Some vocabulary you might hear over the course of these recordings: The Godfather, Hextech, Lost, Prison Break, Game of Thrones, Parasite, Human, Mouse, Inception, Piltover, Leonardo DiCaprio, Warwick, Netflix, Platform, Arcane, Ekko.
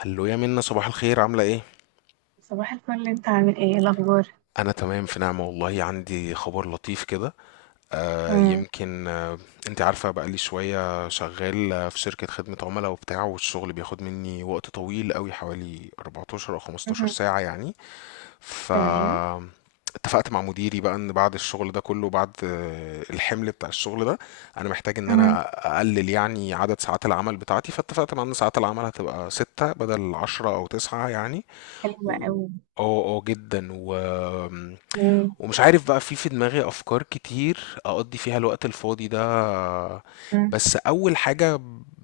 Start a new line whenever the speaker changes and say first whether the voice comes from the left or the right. left: هلو يا منى، صباح الخير، عاملة ايه؟
right: صباح الفل، انت عامل ايه؟ ايه الاخبار؟
left: أنا تمام في نعمة والله. عندي خبر لطيف كده. آه
right: مم.
left: يمكن آه انت عارفة بقالي شوية شغال في شركة خدمة عملاء وبتاع، والشغل بياخد مني وقت طويل قوي، حوالي 14 أو 15
right: مهم.
left: ساعة يعني. ف
right: تمام.
left: اتفقت مع مديري بقى ان بعد الشغل ده كله، بعد الحمل بتاع الشغل ده انا محتاج ان
right: مهم.
left: انا اقلل يعني عدد ساعات العمل بتاعتي، فاتفقت مع ان ساعات العمل هتبقى ستة بدل عشرة او تسعة يعني.
right: حلوة
left: و-
right: قوي.
left: اه جدا
right: مم.
left: ومش عارف بقى في دماغي افكار كتير اقضي فيها الوقت الفاضي ده.
right: مم.
left: بس اول حاجة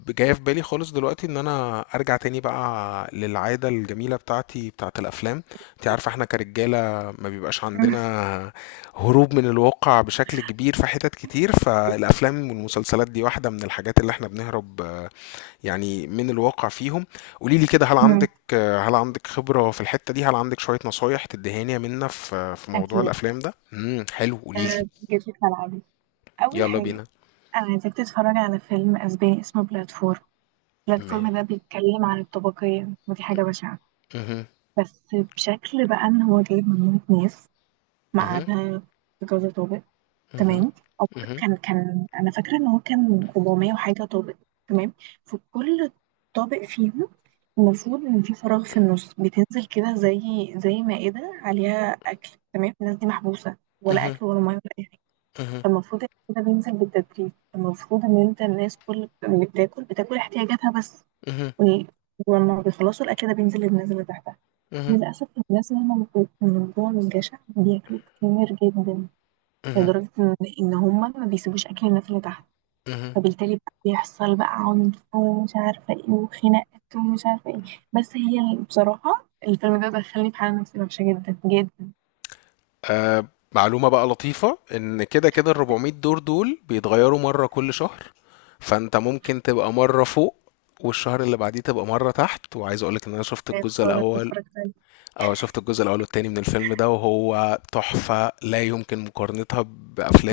left: جاية في بالي خالص دلوقتي ان انا ارجع تاني بقى للعادة الجميلة بتاعتي بتاعت الافلام. انت عارفة احنا كرجالة ما بيبقاش عندنا هروب من الواقع بشكل كبير في حتت كتير، فالافلام والمسلسلات دي واحدة من الحاجات اللي احنا بنهرب يعني من الواقع فيهم. قولي لي كده، هل
right: مهم.
left: عندك هل عندك خبرة في الحتة دي؟ هل عندك شوية نصايح تدهاني منا في موضوع
right: اكيد.
left: الأفلام ده؟ حلو، قولي لي.
right: آه، جيت لي في ملعبي. اول
left: يلا
right: حاجه،
left: بينا.
right: انا عايزاك تتفرج على فيلم اسباني اسمه بلاتفورم. بلاتفورم ده
left: م-
right: بيتكلم عن الطبقيه، ودي حاجه بشعه،
left: مهم.
right: بس بشكل بقى ان هو جايب مجموعه ناس
left: مهم.
right: مقعدها في كذا طابق.
left: مهم.
right: تمام او
left: مهم.
right: كان انا فاكره ان هو كان 400 وحاجه طابق. تمام، فكل طابق فيهم المفروض ان في فراغ في النص بتنزل كده، زي زي مائده عليها اكل. تمام، الناس دي محبوسه،
left: مهم.
right: ولا
left: مهم.
right: اكل ولا ميه ولا اي حاجه،
left: مهم.
right: فالمفروض ان كده بينزل بالتدريج. المفروض ان الناس كل اللي بتاكل بتاكل احتياجاتها بس، وال- ولما بيخلصوا الاكل ده بينزل للناس اللي تحتها.
left: مهم.
right: للاسف الناس اللي هم من جوه من الجشع بياكلوا كتير جدا،
left: مهم.
right: لدرجة إن هما ما بيسيبوش أكل الناس اللي تحت،
left: مهم.
right: فبالتالي بقى بيحصل بقى عنف ومش عارفة إيه وخناقات ومش عارفة إيه. بصراحة الفيلم ده دخلني في حالة نفسية وحشة جدا جدا.
left: آه، معلومة بقى لطيفة، ان كده كده ال 400 دور دول بيتغيروا مرة كل شهر. فانت ممكن تبقى مرة فوق والشهر اللي بعديه تبقى مرة تحت. وعايز اقولك ان انا شفت
right: يا
left: الجزء
right: خسارة كنت
left: الاول.
right: اتفرجت عليه!
left: اه، شفت الجزء الاول والتاني من الفيلم ده، وهو تحفة لا يمكن مقارنتها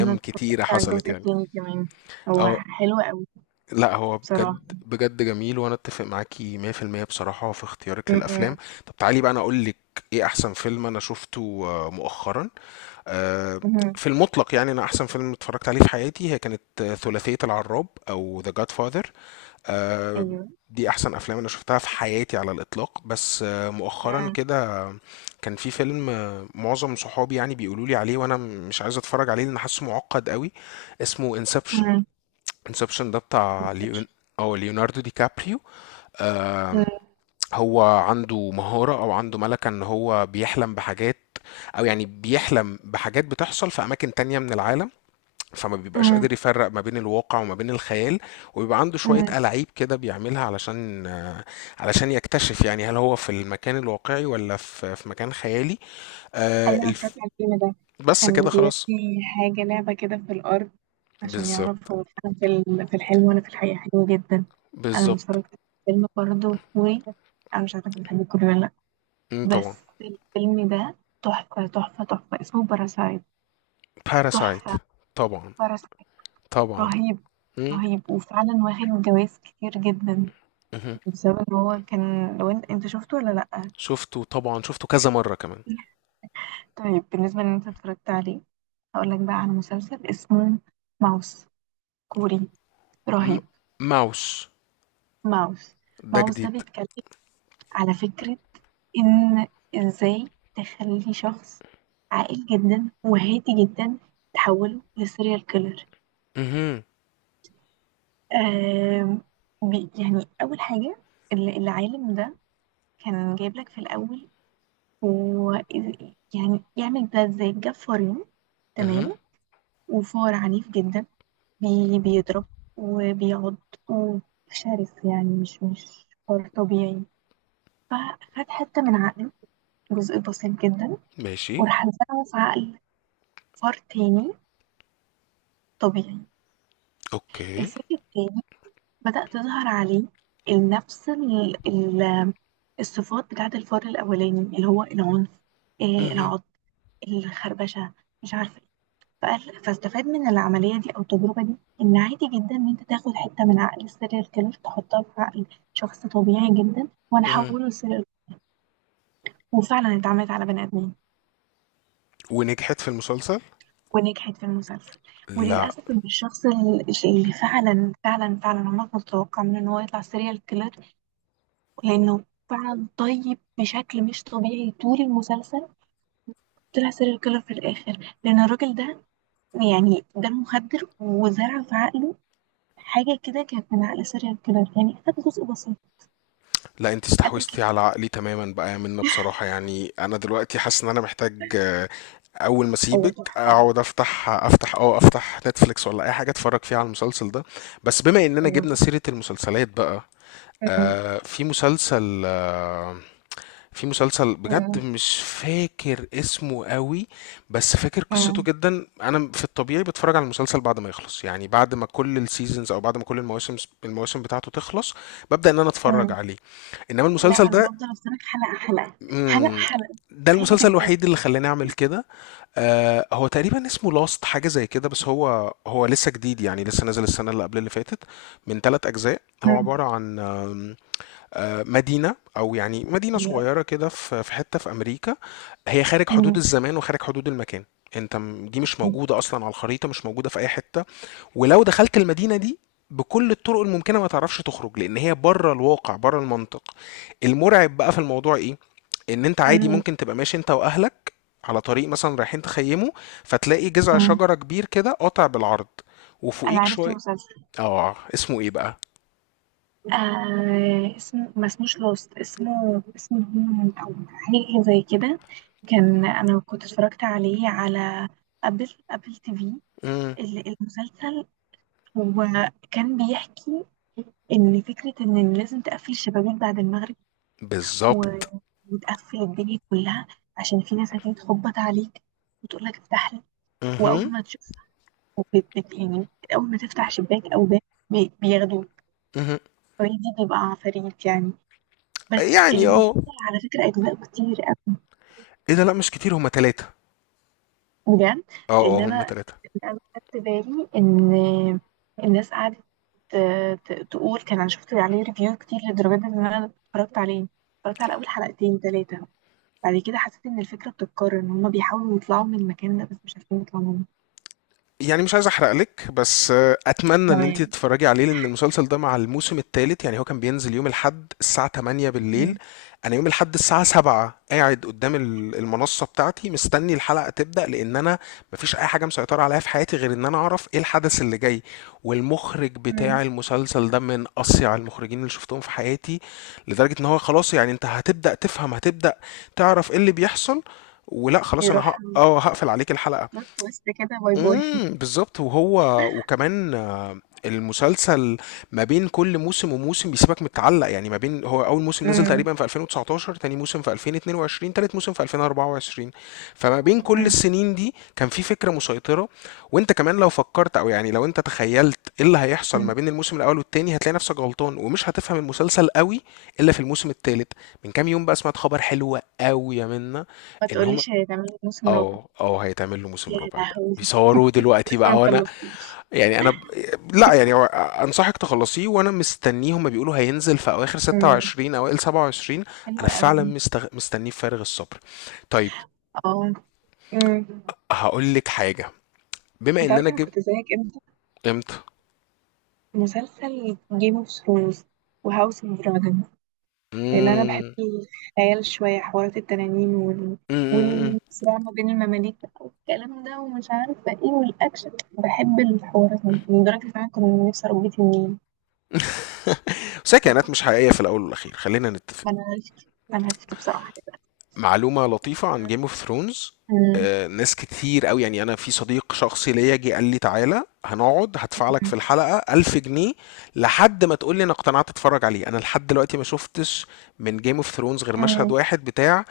right: أنا اتفرجت
left: كتيرة
right: على
left: حصلت
right: الجزء
left: يعني.
right: التاني كمان، هو
left: او
right: حلو أوي
left: لا، هو
right: بصراحة.
left: بجد بجد جميل، وانا اتفق معاكي 100% بصراحة في
right: م-
left: اختيارك للافلام.
right: م-
left: طب تعالي بقى انا اقول لك ايه احسن فيلم انا شفته مؤخرا. آه،
right: م-
left: في المطلق يعني، انا احسن فيلم اتفرجت عليه في حياتي هي كانت ثلاثية العراب او The Godfather. آه،
right: أيوه.
left: دي احسن افلام انا شفتها في حياتي على الاطلاق. بس مؤخرا
right: م-
left: كده كان في فيلم، معظم صحابي يعني بيقولوا لي عليه وانا مش عايز اتفرج عليه لان حاسه معقد قوي. اسمه انسبشن.
right: م-
left: انسبشن ده بتاع ليون
right: Inception.
left: او ليوناردو دي كابريو. آم، هو عنده مهارة او عنده ملكة ان هو بيحلم بحاجات او يعني بيحلم بحاجات بتحصل في اماكن تانية من العالم، فما بيبقاش
right: م-
left: قادر يفرق ما بين الواقع وما بين الخيال. وبيبقى عنده شوية
right: م-
left: ألاعيب كده بيعملها علشان علشان يكتشف يعني هل هو في المكان الواقعي ولا في مكان خيالي. آه،
right: أيوة، أنا اتفرجت
left: الف-
right: على الفيلم ده.
left: بس
right: كان
left: كده خلاص.
right: بيرمي حاجة لعبة كده في الأرض عشان يعرف
left: بالظبط،
right: هو أنا في في الحلم وأنا في الحقيقة. حلو جدا. أنا
left: بالظبط.
right: اتفرجت على فيلم برضه كوري، أنا مش عارفة أنت بتحب الكوري ولا لأ،
left: طبعا.
right: بس الفيلم ده تحفة تحفة تحفة، اسمه باراسايت.
left: باراسايت.
right: تحفة.
left: طبعا.
right: باراسايت.
left: طبعا.
right: رهيب.
left: مم،
right: رهيب، وفعلا واخد جوايز كتير جدا
left: مهم.
right: بسبب ان هو كان. لو انت شفته ولا لأ؟
left: شفته طبعا، شفته كذا مرة كمان.
right: طيب بالنسبة ان انت اتفرجت عليه، هقول لك بقى على مسلسل اسمه ماوس. كوري.
left: م-
right: رهيب.
left: ماوس
right: ماوس
left: ده
right: ماوس ده
left: جديد؟
right: بيتكلم على فكرة إن إزاي تخلي شخص عاقل جدا وهادي جدا تحوله لسيريال كيلر.
left: مهم.
right: آم، أول حاجة، العالم ده كان جايب لك في الأول هو يعمل ده إزاي. جاب فارين،
left: مهم.
right: تمام، وفار عنيف جدا، بيضرب وبيعض وشرس، يعني مش فار طبيعي. فخد حتة من عقله، جزء بسيط جدا،
left: ماشي.
right: وراح نزرعه في عقل فار تاني طبيعي.
left: اوكي.
right: الفار التاني بدأ تظهر عليه نفس الصفات بتاعة الفار الأولاني، اللي هو العنف،
left: مهم.
right: العض، الخربشة، مش عارفة ايه. فاستفاد من العملية دي أو التجربة دي إن عادي جدا إن أنت تاخد حتة من عقل السيريال كيلر تحطها في عقل شخص طبيعي جدا وأنا
left: مهم.
right: أحوله لسيريال. وفعلا اتعملت على بني آدمين.
left: ونجحت في المسلسل.
right: ونجحت في المسلسل.
left: لا.
right: وللأسف إن الشخص اللي فعلا فعلا فعلا عمرك ما تتوقع منه إن هو يطلع سيريال كيلر، لأنه فعلا طيب بشكل مش طبيعي طول المسلسل، طلع سيريال كيلر في الآخر، لأن الراجل ده يعني ده مخدر وزرع في عقله حاجة كده كانت من عقل سيريال كيلر، يعني خد جزء بسيط.
left: لا انت
right: قال لك.
left: استحوذتي على عقلي تماما بقى يا منى، بصراحة يعني. انا دلوقتي حاسس ان انا محتاج اول ما
right: هو
left: اسيبك
right: تحفة.
left: اقعد افتح نتفليكس ولا اي حاجه اتفرج فيها على المسلسل ده. بس بما اننا
right: هو
left: جبنا
right: تحفة
left: سيره
right: بصراحة.
left: المسلسلات بقى،
right: أمم،
left: في مسلسل، في مسلسل بجد
right: أمم،
left: مش فاكر اسمه قوي. بس فاكر قصته
right: أمم،
left: جدا. انا في الطبيعي بتفرج على المسلسل بعد ما يخلص، يعني بعد ما كل السيزونز او بعد ما كل المواسم، المواسم بتاعته تخلص ببدأ ان انا اتفرج
right: أمم.
left: عليه. انما
right: لا،
left: المسلسل
right: أنا
left: ده،
right: بفضل أستنى حلقة حلقة حلقة
left: مم،
right: حلقة.
left: ده
right: عادي
left: المسلسل
right: جدا.
left: الوحيد اللي خلاني اعمل كده. آه، هو تقريبا اسمه لاست حاجة زي كده. بس هو هو لسه جديد يعني، لسه نازل السنة اللي قبل اللي فاتت. من ثلاث أجزاء. هو عبارة
right: أمم.
left: عن آم، آه، مدينة، أو يعني مدينة صغيرة كده في في حتة في أمريكا، هي خارج حدود
right: مم.
left: الزمان وخارج حدود المكان. أنت دي مش موجودة أصلا على الخريطة، مش موجودة في أي حتة. ولو دخلت المدينة دي بكل الطرق الممكنة ما تعرفش تخرج، لأن هي بره الواقع، بره المنطق. المرعب بقى في الموضوع إيه؟ إن أنت عادي
right: آه،
left: ممكن تبقى ماشي أنت وأهلك على طريق مثلا رايحين تخيموا، فتلاقي جذع
right: آه،
left: شجرة كبير كده قاطع بالعرض
right: انا
left: وفوقيك
right: عرفت
left: شوية.
right: المسلسل.
left: اه، اسمه ايه بقى؟
right: آه، اسمه ما اسموش لوست، اسمه اسمه هيومن او حاجه زي كده. كان انا كنت اتفرجت عليه على ابل تي في.
left: مم.
right: المسلسل هو كان بيحكي ان فكره ان لازم تقفل الشبابيك بعد المغرب و-
left: بالظبط.
right: وتقفل الدنيا كلها، عشان في ناس هتيجي تخبط عليك وتقول لك افتح لي، واول
left: مهم.
right: ما تشوف، بت- بت- يعني اول ما تفتح شباك او باب بياخدوك.
left: مهم.
right: هويدي بيبقى عفاريت يعني. بس
left: يعني
right: المسلسل
left: اه.
right: على فكرة أجزاء كتير أوي،
left: ايه ده؟ لا، مش كتير، هما تلاتة.
right: بجد،
left: اه
right: لأن
left: اه، هما تلاتة.
right: أنا خدت بالي إن الناس قعدت تقول. كان أنا شفت عليه ريفيو كتير لدرجة إن أنا اتفرجت عليه. اتفرجت على أول حلقتين تلاتة، بعد كده حسيت إن الفكرة بتتكرر، إن هما بيحاولوا يطلعوا من المكان ده بس مش عارفين يطلعوا منه.
left: يعني مش عايز احرق لك، بس اتمنى ان انت
right: تمام.
left: تتفرجي عليه، لان المسلسل ده مع الموسم الثالث يعني هو كان بينزل يوم الاحد الساعه 8 بالليل.
right: مم.
left: انا يوم الاحد الساعه 7 قاعد قدام المنصه بتاعتي مستني الحلقه تبدا، لان انا مفيش اي حاجه مسيطره عليها في حياتي غير ان انا اعرف ايه الحدث اللي جاي. والمخرج
right: مم.
left: بتاع المسلسل ده من اصيع المخرجين اللي شفتهم في حياتي. لدرجه ان هو خلاص يعني، انت هتبدا تفهم، هتبدا تعرف ايه اللي بيحصل، ولا خلاص انا
right: يروح
left: هق... اه هقفل عليك الحلقه.
right: بلوت تويست كده، باي باي.
left: امم، بالظبط. وهو وكمان المسلسل ما بين كل موسم وموسم بيسيبك متعلق. يعني ما بين، هو اول موسم نزل
right: مم.
left: تقريبا في 2019، تاني موسم في 2022، تالت موسم في 2024، فما بين كل
right: مم.
left: السنين دي كان في فكرة مسيطرة. وانت كمان لو فكرت او يعني لو انت تخيلت ايه اللي هيحصل ما
right: مم.
left: بين الموسم الاول والتاني هتلاقي نفسك غلطان ومش هتفهم المسلسل قوي الا في الموسم التالت. من كام يوم بقى سمعت خبر حلو قوي يا منا،
right: ما
left: ان هم،
right: تقوليش هتعملي موسم رابع!
left: اه اه، هيتعمل له موسم
right: يا
left: رابع بقى،
right: لهوي،
left: بيصوروه دلوقتي
right: لسه
left: بقى.
right: ما
left: وانا
right: خلصتوش!
left: يعني انا ب... لا يعني، هو انصحك تخلصيه وانا مستنيه. هما بيقولوا هينزل في اواخر
right: امم،
left: 26 اوائل 27. انا
right: حلوة
left: فعلا
right: قوي.
left: مستنيه بفارغ الصبر. طيب،
right: اه. امم.
left: هقول لك حاجه. بما
right: انت
left: ان
right: عارفة
left: انا
right: انا
left: جبت،
right: كنت زيك امتى؟
left: امتى؟
right: مسلسل جيم اوف ثرونز وهاوس اوف دراجون، لان انا بحب
left: امم،
right: الخيال شوية، حوارات التنانين
left: امم.
right: والصراع ما بين المماليك بقى والكلام ده ومش عارفة ايه والاكشن، بحب الحوارات دي، لدرجة ان انا كنت نفسي اربي تنين.
left: بس هي كائنات
right: والله
left: مش حقيقيه في الاول والاخير، خلينا نتفق.
right: ما انا عرفت بصراحة دلوقتي.
left: معلومة لطيفة عن جيم اوف ثرونز: ناس كتير قوي يعني، انا في صديق شخصي ليا جه قال لي تعالى هنقعد هدفع لك في الحلقة 1000 جنيه لحد ما تقول لي انا اقتنعت اتفرج عليه. انا لحد دلوقتي ما شفتش من جيم اوف ثرونز غير مشهد
right: امم.
left: واحد بتاع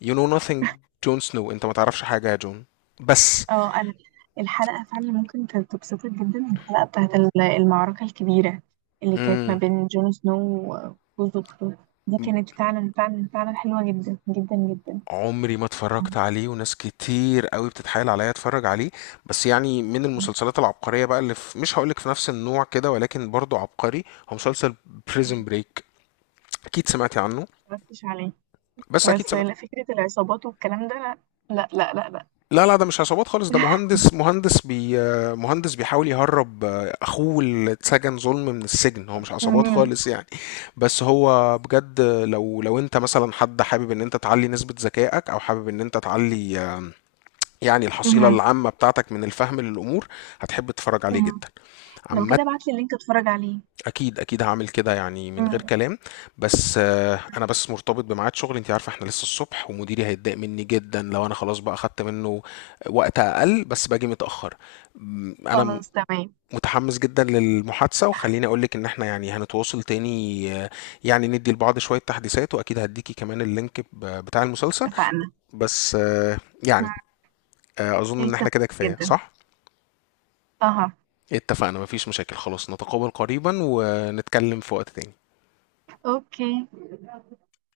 left: يو نو nothing. جون سنو، انت ما تعرفش حاجة يا جون. بس.
right: اه انا. الحلقه فعلا ممكن تبسطك جدا، الحلقه بتاعت المعركه الكبيره اللي كانت ما
left: مم.
right: بين جون سنو وجوز اخته، دي كانت فعلا فعلا فعلا حلوه جدا جدا جدا.
left: عمري ما
right: كان-
left: اتفرجت عليه وناس كتير قوي بتتحايل عليا اتفرج عليه. بس يعني، من المسلسلات العبقرية بقى اللي، في، مش هقولك في نفس النوع كده ولكن برضو عبقري، هو مسلسل
right: ما
left: بريزن بريك. اكيد سمعتي عنه؟
right: اتفرجتش عليه،
left: بس اكيد
right: بس
left: سمعت.
right: لا، فكره العصابات والكلام ده لا. لا لا لا لا.
left: لا لا، ده مش عصابات خالص، ده مهندس، مهندس بي آه، مهندس بيحاول يهرب اخوه اللي اتسجن ظلم من السجن. هو مش عصابات
right: مم.
left: خالص يعني. بس هو بجد، لو لو انت مثلا حد حابب ان انت تعلي نسبة ذكائك او حابب ان انت تعلي يعني الحصيلة
right: مم.
left: العامة بتاعتك من الفهم للأمور، هتحب تتفرج عليه
right: مم.
left: جدا.
right: لو
left: عامة،
right: كده ابعت لي اللينك اتفرج عليه.
left: أكيد أكيد هعمل كده يعني، من غير
right: مم.
left: كلام. بس أنا بس مرتبط بميعاد شغل. أنت عارفة إحنا لسه الصبح، ومديري هيتضايق مني جدا لو أنا خلاص بقى أخدت منه وقت أقل بس باجي متأخر. م، أنا م-
right: خلاص تمام،
left: متحمس جدا للمحادثة، وخليني أقولك إن إحنا يعني هنتواصل تاني، يعني ندي لبعض شوية تحديثات، وأكيد هديكي كمان اللينك بتاع المسلسل.
right: اتفقنا.
left: بس يعني
right: مم.
left: أظن إن إحنا
right: اتفقنا
left: كده كفاية،
right: جدا.
left: صح؟
right: اها.
left: اتفقنا، مفيش مشاكل خلاص، نتقابل قريبا ونتكلم في وقت تاني.
right: اوكي.